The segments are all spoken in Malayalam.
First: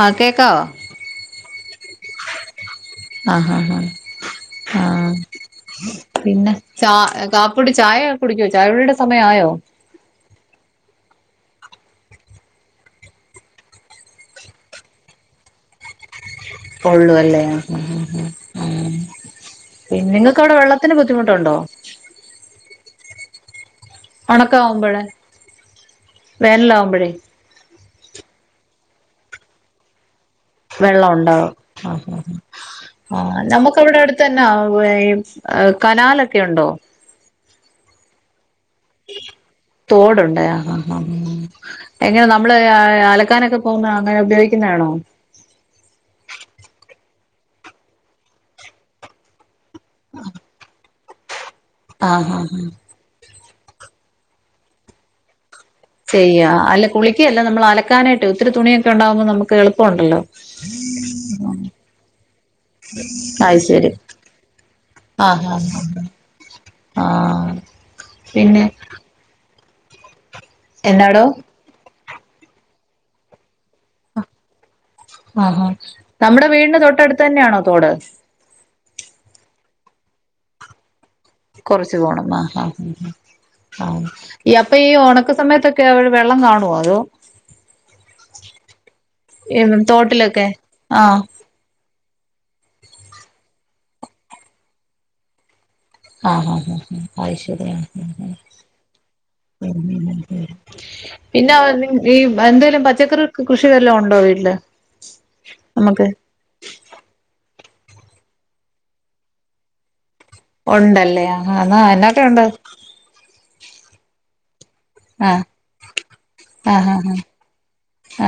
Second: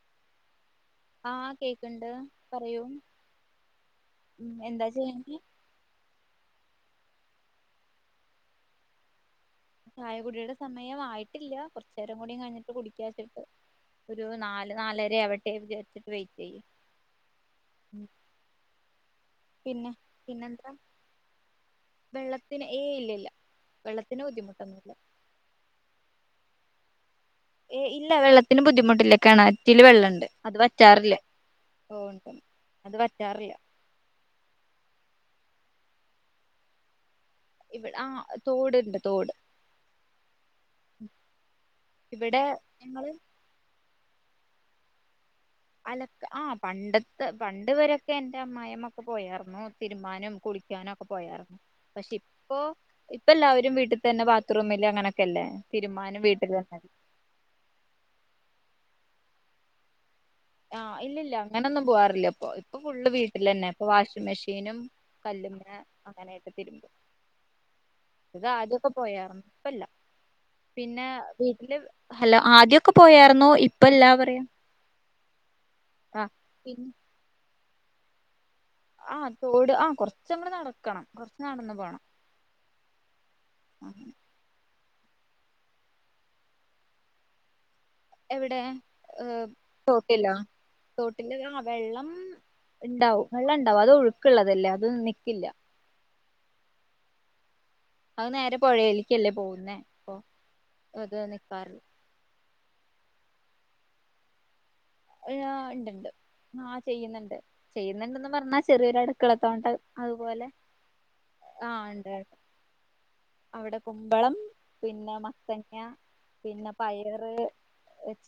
ആഹ് കേക്കാവോ ആഹ് കേക്ക്ണ്ട് പറയൂ ആഹ് ഹാ ഉം ഹാ എന്താ ആഹ് ചെയ്യണ്ടേ പിന്നെ ചാ കാപ്പുടി ചായ കുടിക്കുവോ ചായ കുടിടെ സമയായോ ചായ കുടിയുടെ സമയം ആയിട്ടില്ല കൊറച്ച നേരം കൂടി കഴിഞ്ഞിട്ട് കുടിക്കാ വച്ചിട്ട് ഒരു നാല് നാലരാവട്ടെന്ന് വിചാരിച്ചിട്ട് വെയിറ്റ് ചെയ്യ ഒള്ളു അല്ലേ ഉം ഉം ഉം പിന്നെ ഇങ്ങക്കവിടെ വെള്ളത്തിന് ബുദ്ധിമുട്ടുണ്ടോ വെള്ളത്തിന് ഏഹ് ഇല്ലില്ല വെള്ളത്തിന് ബുദ്ധിമുട്ടൊന്നുല്ല ഒണക്കാവുമ്പഴേ വേനലാവുമ്പഴേ ഏഹ് ഇല്ല വെള്ളത്തിന് ബുദ്ധിമുട്ടില്ല കെണറ്റില് വെള്ളണ്ട് അത് വറ്റാറില്ല വെള്ളൊണ്ടോ ഓ ആഹ് ഉണ്ട് അത് ആഹ് വറ്റാറില്ല നമു ക്ക് ഇവിടെടുത്തന്ന ഏഹ് കനാലൊക്കെ ഒണ്ടോ ഇവിടെ ആഹ് തോട് തോടുണ്ട് ആഹ് ആഹ് എങ്ങനെ ഇവിടെ നമ്മള് ഞങ്ങള് അലക്കാനൊക്കെ പോന്ന അങ്ങനെ ഉപയോഗിക്കുന്നാണോ അലക്ക് ആ പണ്ടത്തെ പണ്ട് ഇവരൊക്കെ എന്റെ അമ്മായിമ്മൊക്കെ പോയാർന്നു തിരുമാനം കുളിക്കാനൊക്കെ പോയാർന്നു പക്ഷെ ആഹ് ആഹ് ഇപ്പോ ആഹ് ഇപ്പെല്ലാവരും വീട്ടി തന്നെ ബാത്റൂമില് അങ്ങനക്കെല്ലേ ചെയ്യാ അല്ല കുളിക്കല്ല നമ്മൾ അലക്കാനായിട്ട് ഒത്തിരി തുണിയൊക്കെണ്ടാമ്പോ നമുക്കെളുപ്പണ്ടല്ലോ ആ ഇല്ലില്ല അങ്ങനൊന്നും പോവാറില്ല ഇപ്പൊ ഇപ്പൊ ഫുള് അത് വീട്ടിലന്നെ ഇപ്പൊ ശരി വാഷിംഗ് മെഷീനും ആഹ് ആഹ് കല്ലുമ്മെ അങ്ങനെക്കെ തിരുമ്പും ആഹ് പിന്നെ പോയറ് ഇപ്പില്ല പിന്നെ എന്നാടോ വീട്ടില് ഹലോ ആദ്യൊക്കെ പോയാർന്നു ഇപ്പൊ ഇല്ലാ പറയാ ഹാഹാ ആ നമ്മടെ വീടിന്റെ പിന്നെ തൊട്ടടുത്ത് തന്നെയാണോ തോട് ആ തോട് ആ കൊറച്ചങ്ങട് നടക്കണം കൊറച്ച് നടന്നു കൊറച്ച് പോണം ആഹ് ആഹ് പോണം ആഹ് ഈ അപ്പയി ഒണക്ക സമയത്തൊക്കെ അവടെ വെള്ളം കാണുവോ അതോ എവിടെ തോട്ടിലാ തോട്ടിലൊക്കെ ആഹ് തോട്ടിൻ്റെ ആ വെള്ളം ഇണ്ടാവും വെള്ള ഇണ്ടാവും അതൊഴുക്കള്ളതല്ലേ അത് നിക്കില്ല ആഹ് ആഹ് ആഹ് അത് ശരിയാ അത് നേരെ പോഴേല്ക്കല്ലേ പോവ്ന്നേ അപ്പൊ അത് പിന്നെ നിക്കാറി ഈ എന്തേലും പച്ചക്കറി കൃഷി വെല്ലോം ഉണ്ടോ വീട്ടില് ആഹ് നമുക്ക് ഇണ്ട്ണ്ട് ആഹ ചെയ്യുന്നുണ്ട് ചെയ്യുന്നുണ്ടന്ന് പറഞ്ഞാ ചെറിയൊരു അടുക്കളത്തോട്ടം അതുപോലെ ഉണ്ടല്ലേ ആഹാ എന്നാക്കെ ഉണ്ട് അവിടെ കുമ്പളം പിന്നെ ആഹ് മത്തങ്ങ പിന്നെ ആഹ് ആഹ് പയറ്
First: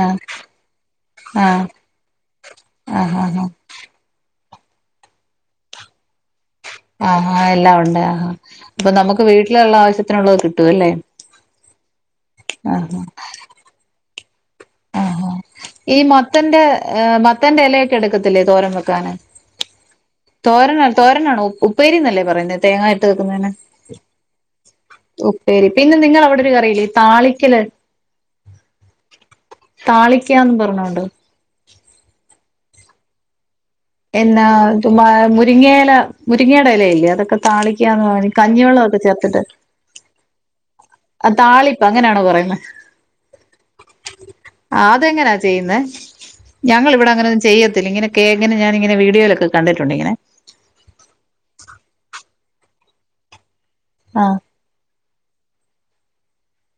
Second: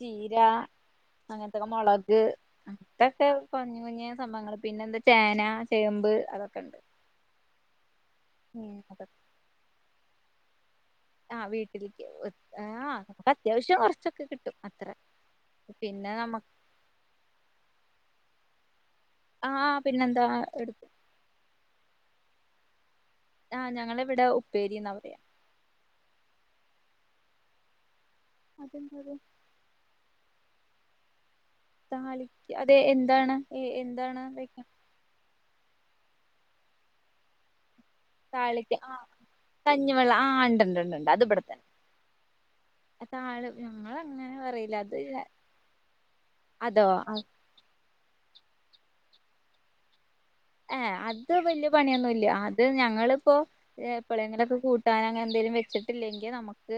ആഹ് അങ്ങനത്തെക്കെ ആഹ് മുളക് ആഹ് ആഹ് അതൊക്കെ കൊ ആഹ് കുമ്പളങ്ങ സംഭവങ്ങൾ പിന്നെ എന്താ ചേന ചേമ്പ് അതൊക്കെണ്ട് ആഹാ എല്ലാം ഉണ്ട് ആഹാ അപ്പൊ അതൊ നമുക്ക് വീട്ടിലുള്ള ആവശ്യത്തിനുള്ളത് കിട്ടുവല്ലേ ആ വീട്ടിലേക്ക് ആഹ് അപ്പൊ അത്യാവശ്യം കുറച്ചൊക്കെ കിട്ടും അത്ര ആഹാ ഈ പിന്നെ നമ്മക്ക് മത്തന്റെ മത്തന്റെ ഇലയൊക്കെ എടുക്കത്തില്ലേ തോരം വെക്കാന് ആഹ് പിന്നെന്താ തോരന എടുക്കും തോരനാണോ ഉപ്പേരീന്നല്ലേ പറയുന്നേ തേങ്ങാ- ആഹ് ഞങ്ങളിവിടെ ഉപ്പേരിന്നാ പറയാ ശരി പിന്നെ നിങ്ങളവിടെ ഒരു കറിയില്ലേ ഈ താളിക്കല് അതെന്ത് താളിക്കാന്ന് പറഞ്ഞോണ്ട് താളിക്ക അതെ എന്താണ് ഏ എന്താ- എന്നാ മുരിങ്ങയില മുരിങ്ങയുടെ എലയില്ലേ അതൊക്കെ താളിക്കാന്ന് പറഞ്ഞ് ഈ താളിക്ക കഞ്ഞിവെള്ള ഒക്കെ ആഹ് ചേർത്തിട്ട് കഞ്ഞിവെള്ളം ആഹ് ഇണ്ട്ണ്ട് അത് ഇബട്ത്തെ താളിപ്പ് അങ്ങനെയാണോ പറയുന്നത് അതാള് ഞങ്ങൾ അങ്ങനെ പറയീല അത് അതെങ്ങനാ ചെയ്യുന്നേ അതോ ഞങ്ങൾ ഇവിടെ അങ്ങനെ ഒന്നും ചെയ്യത്തില്ല ഇങ്ങനെ കേങ്ങിന് ഞാനിങ്ങനെ വീഡിയോയിലൊക്കെ കണ്ടിട്ടുണ്ട് ഇങ്ങനെ ഏഹ് അത് വല്യ പണിയൊന്നുംല്ല അത് ഞങ്ങളിപ്പോ ആഹ് എപ്പളെങ്കിലൊക്കെ കൂട്ട കൂട്ടാൻ അങ്ങനെ എന്തേങ്കിലും വെച്ചിട്ടില്ലെങ്കിൽ നമുക്ക്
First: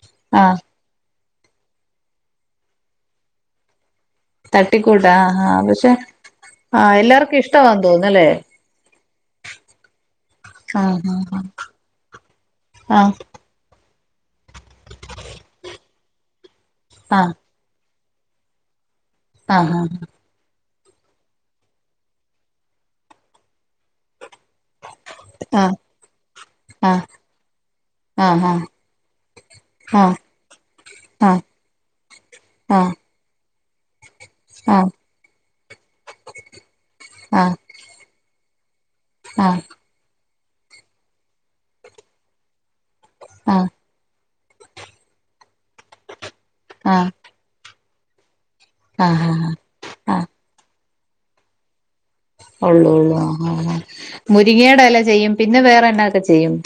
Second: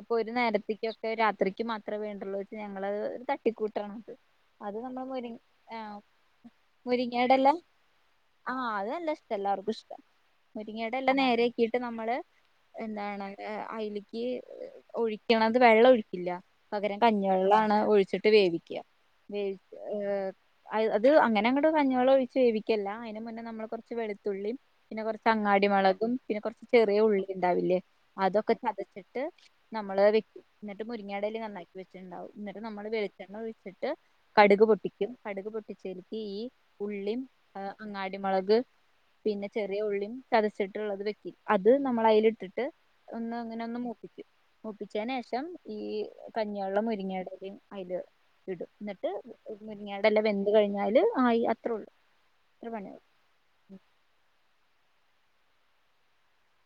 ഇപ്പൊ ഒരു ആഹ് നേരത്തേക്- രാത്രിക്ക് മാത്രമേ വേണ്ടുള്ളൂച്ച് ഞങ്ങളത് ഒരു തട്ടിക്കൂട്ടാണ് അത് തട്ടിക്കൂട്ട നമ്മള് മുരി ആഹാ പക്ഷെ ആഹ് ആ എല്ലാർക്കും മുരിങ്ങേടെല ഇഷ്ടവാ തോന്നുന്നല്ലേ ആഹ് അത് നല്ല ജഷ്ട്ടാ എല്ലാർക്കും ഇഷ്ട്ടാ മുരിങ്ങേടെ എല ആഹ് നേരയാക്കിയിട്ട് നമ്മള് ആഹ് എന്താണ് ഏഹ് അയില്ക്ക് ഒഴിക്കണത് വെള്ളം ഒഴിക്കില്ലാ പകരം കഞ്ഞിവെള്ളാണ് ഒഴിച്ചിട്ട് വേവിക്കാ വേവി ആഹ് ഏഹ് അയി അത് അങ്ങനെ അങ്ങട് കഞ്ഞിവെള്ളം ഒഴിച്ച് വേവിക്കല്ലാ അതിന് മുന്നേ നമ്മള് കൊറച്ച് വെളുത്തുള്ളി പിന്നെ കൊറച്ച് ആഹ് അങ്ങാടിമൊളകും പിന്നെ കൊറച്ച് ചെറിയ ഉള്ളി ഇണ്ടാവില്ലേ ആഹ് അതൊക്കെ ആഹ് ചതച്ചിട്ട് നമ്മള് അത് ആഹ് വെക്കും ഇന്നിട്ട് ആഹ് മുരിങ്ങാടിലയും നന്നാക്കി വെച്ചിട്ട്ണ്ടാവും ഇന്നട്ട് ആഹ് നമ്മള് ആഹ് വേവ് വെളിച്ചെണ്ണ ഒഴിച്ചിട്ട് കടുക് ആഹ് ആഹ് പൊട്ടിക്കും കടുക് പൊട്ടിച്ചിട്ട് ഈ ഉള്ളിം ആഹ് അങ്ങാടിമുളക് ആഹ് ആഹ് പിന്നെ ആഹ് ചെറിയ ഉള്ളിയും ചതച്ചിട്ട്ള്ളത് വെക്കും അത് നമ്മളതിലിട്ടിട്ട് ഒന്ന് അങ്ങനെ ഒന്ന് മൂപ്പിക്കും. മൂപ്പിച്ചേന് ശേഷം ഈ കഞ്ഞിവെള്ളം ആഹ് മുരിങ്ങേടലയും അതിൽ ഇടും ഇന്നിട്ട് ആഹ് ആഹ് മുരിങ്ങേടെല ആഹ് വെന്ത് കഴിഞ്ഞാല് ആയി അത്രേ ഉള്ളൂ അത്ര ഒള്ളൂ പണിയുള്ളൂ ഒള്ളൂ ആഹ് ആഹ് മുരിങ്ങേടെ എല ചെയ്യും പിന്നെ വേറെ എന്നാക്കെ ചെയ്യും?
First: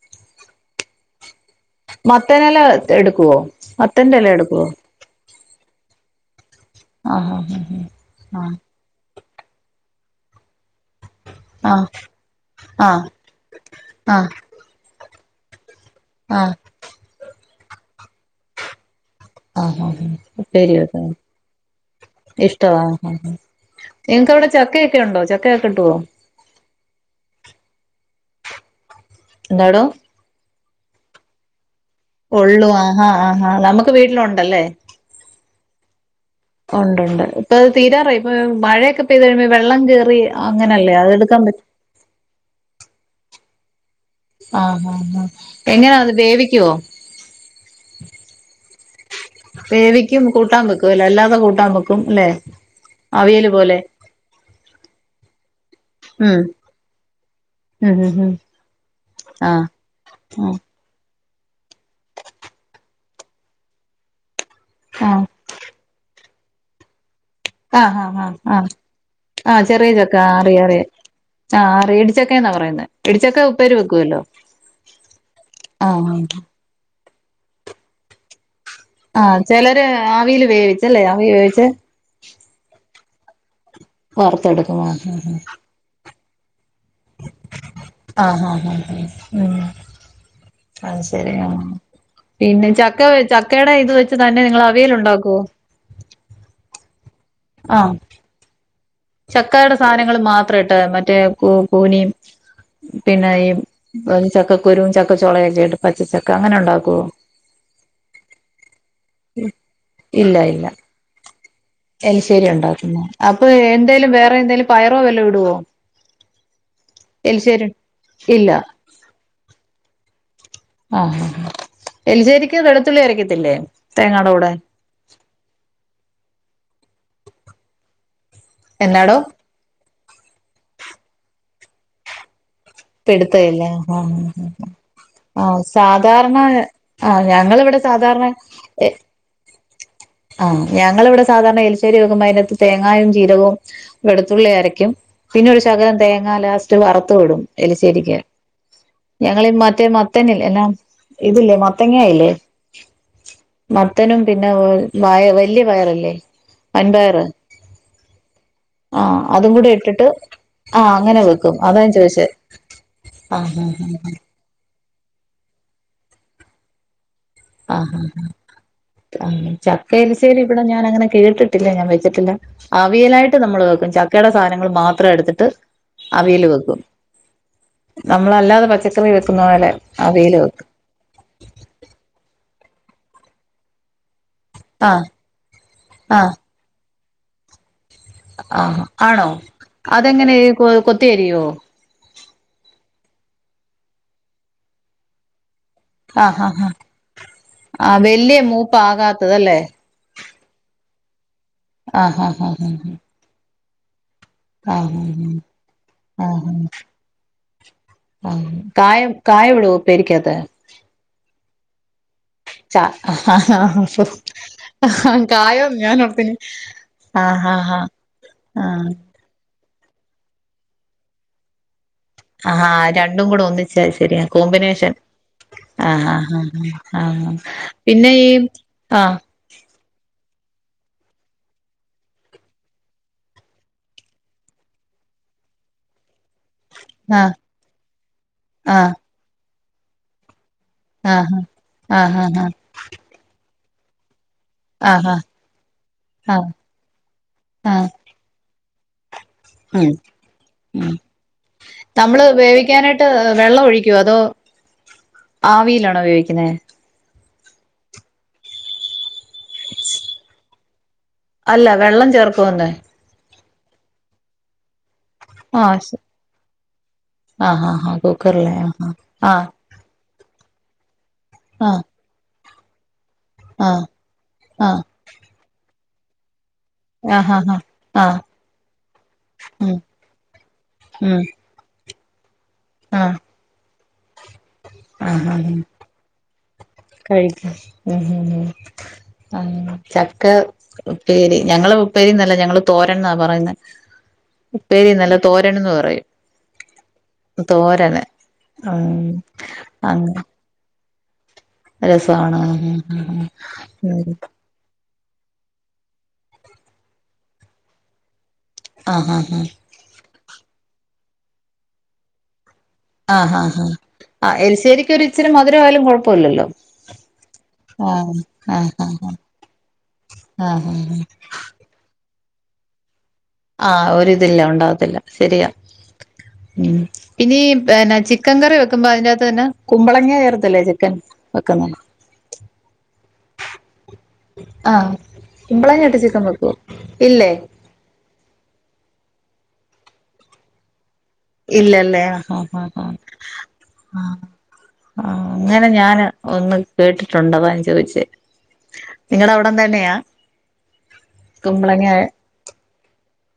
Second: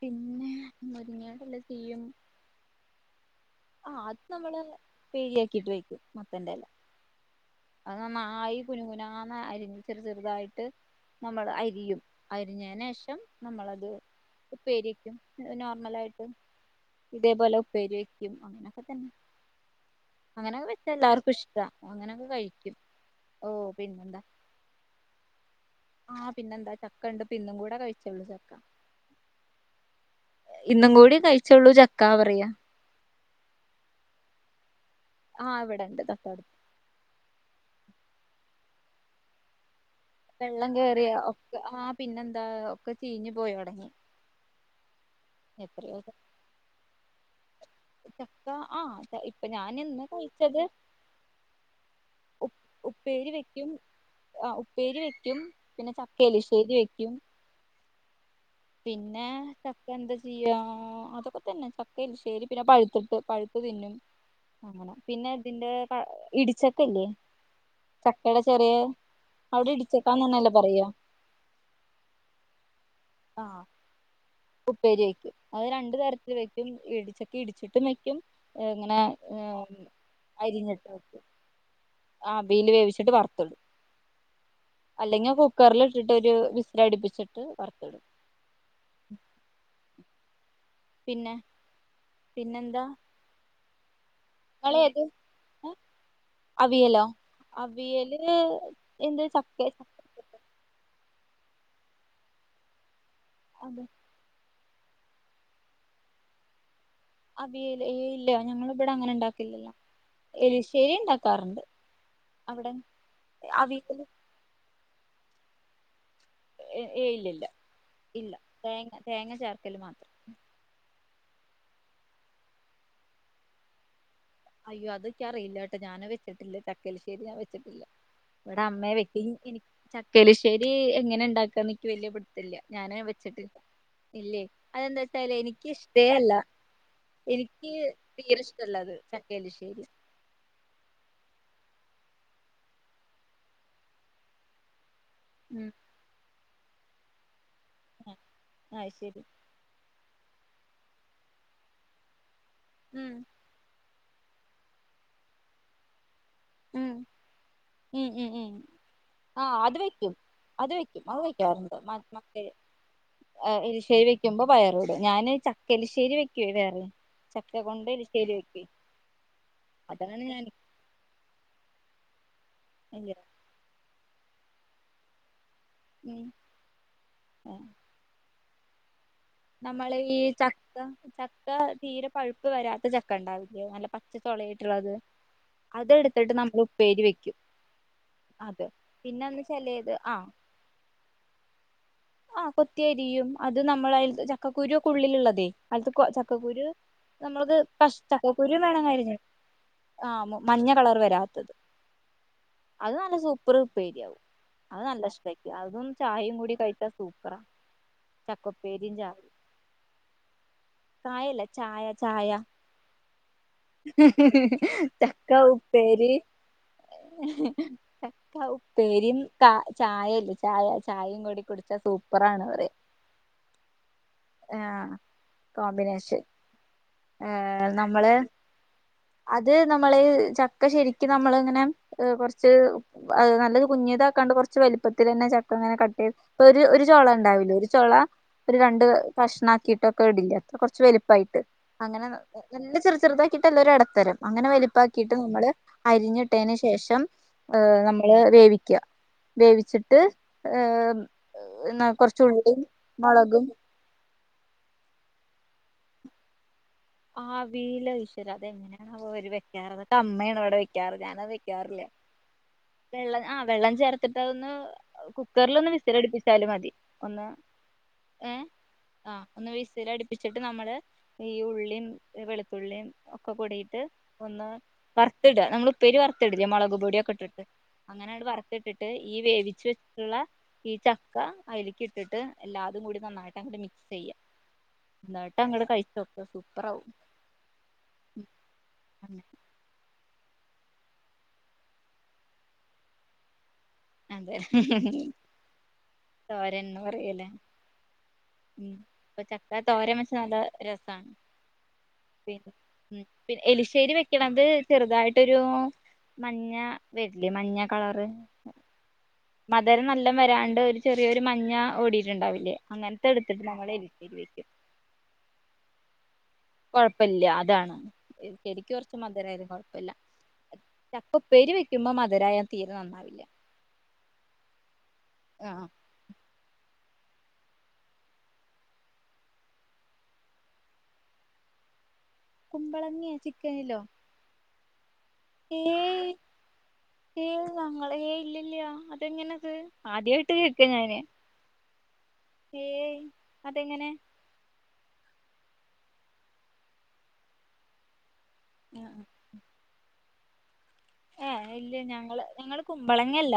പിന്നെ മുരിങ്ങേടെല ചെയ്യും ത്തനെല എടുക്കുവോ? ആഹ് മത്തന്റെ അത് ഇല നമ്മള് എടുക്കുവോ ഉപ്പേരി ആക്കീട്ട് വെക്കും മത്തന്റെല ആഹ് ആഹ് ആഹ് അത് ആഹ് നന്നായി കുനു കുനാന്ന് അരിഞ്ഞ് ചെറ് ചെറുതായിട്ട് നമ്മള് ആഹ് അരിയും അരിഞ്ഞേന് ആഹ് ശേഷം നമ്മളത് ആഹ് ഉപ്പേരി വെക്കും നോർമലായിട്ട് ആഹ് ഇതേപോലെ ഉപ്പേരി വെക്കും അങ്ങനെയൊക്കെ തന്നെ ആഹ് ആഹ് അങ്ങനൊക്കെ ഉപ്പേരി വെച്ചാ എല്ലാർക്കും ഇഷ്ട്ടാ അങ്ങനൊക്കെ കഴി ട്ടവാ ആഹ് ആഹ് നിങ്ങക്കവിടെ ചക്കയൊക്കെ ഇണ്ടോ ചക്കയൊക്കെ കിട്ടുവോ? ആഹ് പിന്നെന്താ ചക്ക ഇണ്ട് ഇപ്പ ഇന്നും കൂടെ കഴിച്ചേ ഉള്ളൂ ചക്ക എന്താടോ? ഇന്നും കൂടി കഴിച്ചോള്ളൂ ചക് ഒള്ളൂ ആഹാ ആഹാ നമ്മക്ക് വീട്ടിലൊണ്ടല്ലേ? ആഹ് ഇവിടെണ്ട് തക്കാട് ഒണ്ട് ഒണ്ട് ഇപ്പ അത് തീരാറായി ഇപ്പ മഴയൊക്കെ പെയ്ത് കഴിയുമ്പോ വെള്ളം കേറി വെള്ളം അങ്ങനല്ലേ അത് കേറിയാ എടുക്കാൻ ഒക്കെ പറ്റ ആഹ് പിന്നെന്താ ഒക്കെ ചീഞ്ഞു പോയൊടങ്ങും ആഹ് ആഹ് ആഹ് എങ്ങനാ എത്രയോ അത് വേവിക്കുവോ [unintelligible] ചക്ക ആഹ് [unintelligible] വേവിക്കും കൂട്ടാൻ വെക്കു അല്ലേ അല്ലാതെ കൂട്ടാൻ വെക്കും അല്ലെ അവിയല് പോലെ ആഹ് ഉപ്പേരി വെക്കും പിന്നെ ചക്ക എലിശ്ശേരി വെക്കും ആഹ് ആഹ് പിന്നെ ചക്ക എന്താ ചെയ്യാ ആഹ് അതൊക്കെ തന്നെ ചക് എലിശേരി പിന്നെ പഴുത്തിട്ട് പഴുത്ത് തിന്നും അങ്ങന ആഹ് പിന്നെ ഇതിന്റെ ക ഇടിച്ചക്കയില്ലേ? ആഹ് ആഹ് ആഹ് ആഹ് അവിടെ ചെറിയ ചക്ക ഇടിച്ചക്കാന്നന്നല്ലേ അറിയാം പറയാ അറിയാം ആഹ് അറിയാ ഇടിച്ചക്ക എന്നാ പറയുന്നെ ഇടിച്ചക്ക ഉപ്പേരി വെക്കുവല്ലോ? ഉപ്പേരി വെക്കും അത് രണ്ട് ആഹ് തരത്തിൽ വെക്കും ഇടിച്ചക്ക ഇടിച്ചിട്ടും വെയ്ക്കും ഏഹ് ഇങ്ങനെ ആഹ് ചെലര് ആവീല് വേവിച്ചല്ലേ ആവി വേവിച്ച് ആവീൽ വേവിച്ചിട്ട് വറ്ത്തിടും വറുത്തെടുക്കും ആഹ് അല്ലെങ്കിൽ കുക്കറിലിട് ഇട്ടിട്ടൊരു വിസ്സില് അടിപ്പിച്ചിട്ട് വറത്തിടും ആഹ് ആഹ് ആഹ് ഉം അത് ശരി പിന്നെ ആഹ് പിന്നെ പിന്നെന്താ ചക്ക വെ ചക്കേടെ ഇത് വെച്ച് തന്നെ നിങ്ങള് അവിയല് ഒണ്ടാക്കുവോ? അവിയലൊ ആഹ് അവിയല് എന്ത് ചക്ക ചക്കയുടെ സാധനങ്ങൾ മാത്ര ഇട്ട് മറ്റേ കൂ കൂനിയും പിന്നെ ഈ അതെ ചക്ക കുരും ചക്ക ചൊളയൊക്കെ ഇട്ട് പച്ചചക്ക അങ്ങനെ ഉണ്ടാക്കുവോ? അവിയല് ഏയ് ഇല്ല ഞങ്ങള് ഇവിടെ അങ്ങനെ ഉണ്ടാക്കിലല്ല ഇല്ല ഇല്ല എലിശേരി അവിടെ ഉണ്ടാക്കുന്ന അപ്പൊ അവിയല് എന്തേലും വേറെ എന്തേലും പയറോ എന്തേലും ഇടുവോ? ഏഹ ഏയ് ഇല്ലല്ല എലിശ്ശേരി ഇല്ല തേങ്ങ തേങ്ങ ചേർക്കല് മാത്രം ആഹ് ആഹ എലിശേരിക്ക് വെളുത്തുള്ളി അരക്കത്തില്ലേ തേങ്ങാടെ കൂടെ അയ്യോ അത് നിക്ക് അറിയില്ലാട്ടോ ഞാനത് വെച്ചിട്ടില്ല ചക്കഎലിശ്ശേരി ഞാൻ വെച്ചിട്ടില്ല ഇവിടെ അമ്മയാ എന്നാടോ വെക്ക് ചക്കഎലിശ്ശേരി എങ്ങനെ ഇണ്ടാക്കാന്ന് എനിക്ക് വല്യ പിടി ത്തില്ല്യാ ഞാന് വെച്ചിട്ട് പിടുത്തമില്ല ഇല്ലേ ആഹ് അതെന്താ വച്ചാലേ ആഹ് എനിക്ക് ഇഷ്ടേ അല്ല സാധാരണ ആഹ് എനിക്ക് ഞങ്ങളിവിടെ സാധാരണ തീരെ എ ഇഷ്ടല്ലാത് ചക്ക എലിശ്ശേരി ആഹ് ഞങ്ങളിവിടെ സാധാരണ എലിശ്ശേരി വെക്കുമ്പോൾ അതിനകത്ത് തേങ്ങയും ജീരകവും വെളുത്തുള്ളി അരക്കും പിന്നെ ഒരു ഉം ശകലം തേങ്ങാ ലാസ്റ്റ് വറുത്തും ഇടും എലിശേരിക്ക് അത് ശരി ഞങ്ങളീ മറ്റേ മത് മത്തനില്ലേ എന്നാ ഇതില്ലേ മത്തങ്ങ ഇല്ലേ ഉം മത്തനും പിന്നെ വ വായ വല്യ പയറില്ലേ ഉം വൻപയറ് ഉം ഉം ഉം അതും ആഹ് കൂടെ അത് ഇട്ടിട്ട് വെക്കും അത് ആഹ് വെക്കും അത് അങ്ങനെ വെക്കും വെക്കാറുണ്ട് അതാ ഞാൻ മ ചോദിച്ചേ ഏഹ ആഹ് എലിശ്ശേരി ആഹ് വെക്കുമ്പോ പയറുമിടും ഞാന് ചക്ക എലിശ്ശേരി വെക്കുവേ വേറെ കൊണ്ട് ആഹ് ആഹ ചക്ക എലിശേരി ഇവിടെ ഞാൻ ഞാനങ്ങനെ കേട്ടിട്ടില്ല ഞാൻ വെച്ചിട്ടില്ല ഇല്ല അവിയലായിട്ട് ന നമ്മളിങ്ങനെ വെക്കും ചക്കയുടെ സാധനങ്ങൾ മാത്രം എടുത്തിട്ട് ഉം അവിയല് വെക്കും ആ നമ്മളല്ലാതെ പച്ചക്കറി വെക്കുന്ന പോലെ നമ്മള് ഈ അവിയല് വെക്കും ചക്ക ചക്ക തീരെ പഴുപ്പ് വരാത്ത ചക്ക അണ്ടാവില്ല നല്ല പച്ച ചുള ആയിട്ട് ട്ടുള്ളത് ആഹ് അതെടുത്തിട്ട് ആഹ് നമ്മള് ഉപ്പേരി വെക്കും അത് ആഹാ പിന്നെ ആണോ ഒന്ന് ചെലേത് അതെങ്ങനെ കൊ കൊത്തിയരിവോ? ആഹ കൊത്തിയരിയും അത് നമ്മള് അതി ചക്കക്കുരുക്ക ഉള്ളിലുള്ളതേ അടുത്ത് ആഹ് ആഹ് ചക്കക്കുരു ആഹ് നമ്മളക്ക്‌ കഷ ആഹ് വലിയ ചക്കക്കുരു വേണം അരിഞ്ഞി മൂപ്പാകാത്തതല്ലേ ആഹ മഞ്ഞ കളറ് വരാത്തത് ആഹ് ആഹ് ആഹ് ആഹ് അത് നല്ല സൂപ്പർ ഉപ്പേരിയ അത് ആഹ് നല്ല ഇഷ്ടക്ക അതും ചായയും കൂടി കഴിച്ചാ സൂപ്പറാ ആഹ ചക്കുപ്പേരിയും കായം ചായയും കായ ഇടുവോ ഉപ്പേരിക്കാത്ത് കായല്ല ചായ ചായ ചക്ക കായോന്ന് ഉപ്പേരി ഞാനോർത്തിനി ആഹ് ആഹ് ചക്ക ആഹ് ആഹ് ഉപ്പേരിയും ക ചായല്ലേ ചായ ചായയും കൂടി കുടിച്ച സൂപ്പ് ആഹാ രണ്ടും കൂടെ ഒന്നിച്ചാ ശരിയാ കോമ്പിനേഷൻ ആഹ് ആഹ കോമ്പിനേഷൻ ആഹാ ആഹ ഏഹ് പിന്നെ നമ്മള് ഈ ആഹ അത് നമ്മള് ചക്ക ശരിക്ക് നമ്മളിങ്ങനെ കുറച്ച് ഏഹ നല്ലത് കുഞ്ഞതാക്കാണ്ട് കുറച്ച് വലുപ്പത്തിൽന്നെ ചക്ക അങ്ങനെ കട്ട് ചെയ്ത് ഒരു ഒരു ചൊള ആഹ് ഉണ്ടാവില്ല ഒരു ചോള ഒരു രണ്ട് ആഹ് കഷണം ആക്കിയിട്ടൊക്കെ ഇടില്ലെ കുറച്ച് വലിപ്പായിട്ട് ആഹ് അങ്ങനെ ആഹ് ആഹ് നല്ല ചെറു ചെറുതാക്കിയിട്ടല്ല ഇടത്തരം അങ്ങനെ വലി ഉപ്പാക്കിയിട്ട് ആഹ് നമ്മള് ആഹ് അരിഞ്ഞിട്ടന് ശേഷം ഏഹ ആഹ് നമ്മള് വേവിക്കുക ഉം വേവിച്ചിട്ട് ഏഹ ഉം പിന്ന കൊറച്ച് നമ്മള് ഉള്ളും വേവിക്കാനായിട്ട് മുളകും വെള്ളം ഒഴിക്കുവോ അതോ ആവിയിലാണോ വേവിക്കുന്നെ ആ ആവിയില് ശ്വര അതങ്ങനെയാണ് അവര് വെക്കാറ് അതൊക്കെ അമ്മയാണ് അവിടെ വെക്കാറ് ഞാനത് അല്ല വെക്കാറില്ല വെള്ളം ചേർക്കുന്ന്ണ്ടെ വെള്ളം ആഹ് വെള്ളം ചേർത്തിട്ട് അതൊന്ന് കുക്കറിലൊന്ന് ആഹ് ശ വിസിലടിപ്പിച്ചാലും മതി ഒന്ന് ആഹ് ആഹ് ആഹ് ഏഹ് കുക്കറിലെ ആ ആഹ് ഒന്ന് വിസിലടി ഒയിച്ചിട്ട് നമ്മള് ഈ ആഹ് ഉള്ളിയും, വെളുത്തുള്ളിയും, ഒക്കെ കൂടിയിട്ട് ആഹ് ഒന്ന് ആഹ് വർത്തിട നമ്മള് ഉപ്പേരി വറുത്തിടില്ലേ മൊളക് പൊടിയൊക്കെ ആഹ് ഇട്ടിട്ട് ആഹ് ആഹ് ആഹ് അങ്ങനാണ്ട് വർത്തിട്ടിട്ട് ഈ വേവിച്ച് ഉം വെച്ചിട്ടുള്ള ഈ ചക്ക ഉം അയിലേക്ക് ഇ ഇട്ടിട്ട് എല്ലാതും കൂടി ആഹ് നന്നായിട്ട് അങ്ങട്ട് മിക്സെയ്യാ എന്നട്ട് അങ്ങട് കഴിച്ചോക്ക് സൂപ്പറാവും കഴിക്ക ഉം ഉം ആഹ് ചക്ക ഉപ്പേരി ഞങ്ങള് ഉപ്പേരി എന്നല്ല ഞങ്ങള് തോരൻന്നാ പറയുന്നെ അതെ ഉപ്പേരിന്നല്ല തോരനെന്ന് പറയും തോരൻന്ന് പറയലേ തോരന് ആഹ് ഇന്ന തോരൻ വെച്ച നല്ല രസാണ് രസാണ് പിന്നെ ആഹ് ഉം പിന്നെ ആഹ് എരിശ്ശേരി ഉം വെക്ക്ണത് ചെറുതായിട്ടൊരു മഞ്ഞ വര്ല്ലേ മഞ്ഞ കളറ്? ആഹ് ആഹ് ആഹ് അതേരം നല്ലം വരാണ്ട് ഒരു ചെറിയൊരു മഞ്ഞ ഓടിയിട്ടുണ്ടാവില്ലേ? അങ്ങനത്തെ ആഹ് എടുത്തിട്ട് ആഹ് നമ്മൾ ആഹ് എലിശ്ശേരി ആ വെക്കും എരിശ്ശേരിക്കൊരു ഇച്ചിരി മധുരം ആയാലും കൊഴപ്പല്ലല്ലോ കൊഴപ്പല്ല്യ അതാണ് ആഹ് എരിശ്ശേരിക്ക് ആഹ് കൊറച്ച് ആഹ് മധുരായാലും കൊഴപ്പല്ല ആഹ് വെക്കുമ്പോ മധുരയാ തീരെ നന്നാവില്ല ആഹ് ഒരുതില്ല ഉണ്ടാകത്തില്ല ശരിയാ ആഹ് ഉം പിന്നെ ഈ എന്നാ ചിക്കൻ കറി വെക്കുമ്പോ അതിനകത്ത് തന്നെ കുമ്പളങ്ങ ചേർത്തല്ലേ ചിക്കൻ? വെക്ക്ന്നെ കുമ്പളങ്ങയോ ചിക്കനിലോ? ആഹ് കുമ്പളങ്ങയിട്ട് ചിക്കൻ വെക്കോ? ഇല്ലേ? ഞങ്ങളെ ഏയ് ഇല്ല്യല്ല്യ അതെങ്ങനെ അത് ആദ്യായിട്ട് കേക്ക ഞാന് ഇല്ലല്ലേ? ആഹ് ആഹ് ഏയ് ആഹ് അതെങ്ങനെ ആഹ് അങ്ങനെ ഞാന് ഒന്ന് കേട്ടിട്ടുണ്ട് അതാ ഞാൻ ചോദിച്ചേ? ആഹ് ആഹ് നിങ്ങടെ അവിടം തന്നെയാ? ഏഹ് ഇല്ല്യ കുമ്പളങ്ങ ഞങ്ങള് ഞങ്ങള് കുമ്പളങ്ങയല്ല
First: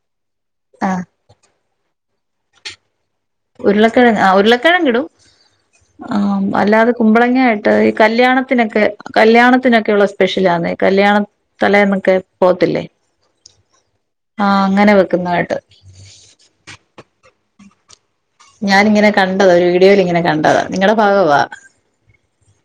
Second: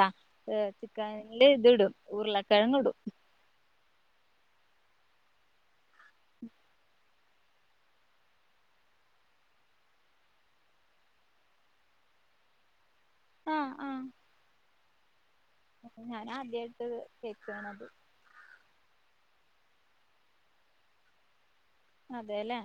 എഹ് ആഹ് ചിക്കൻ ല് ഇത് ഇടും ഉരുളക്കെഴങ്ടും ഉരുളക്കെഴങ് ആഹ് ഉരുളക്കെഴങ്ങ്ടും ആഹ് അല്ലാതെ കുമ്പളങ്ങായിട്ട് ഈ കല്യാണത്തിനൊക്കെ കല്യാണത്തിനൊക്കെയുള്ള സ്പെഷ്യലാന്നെ കല്യാണ തലേന്നൊക്കെ പോവത്തില്ലേ? ആഹ് ആഹ് ആഹ് അങ്ങനെ വെക്കുന്നതായിട്ട് ഞാന് ആദ്യായിട്ട് കേക്കാണത് ഞാനിങ്ങനെ കണ്ടതാ ഒരു വീഡിയോലിങ്ങനെ കണ്ടതാ നിങ്ങടെ ഭഗവാ അതേല്ലേ?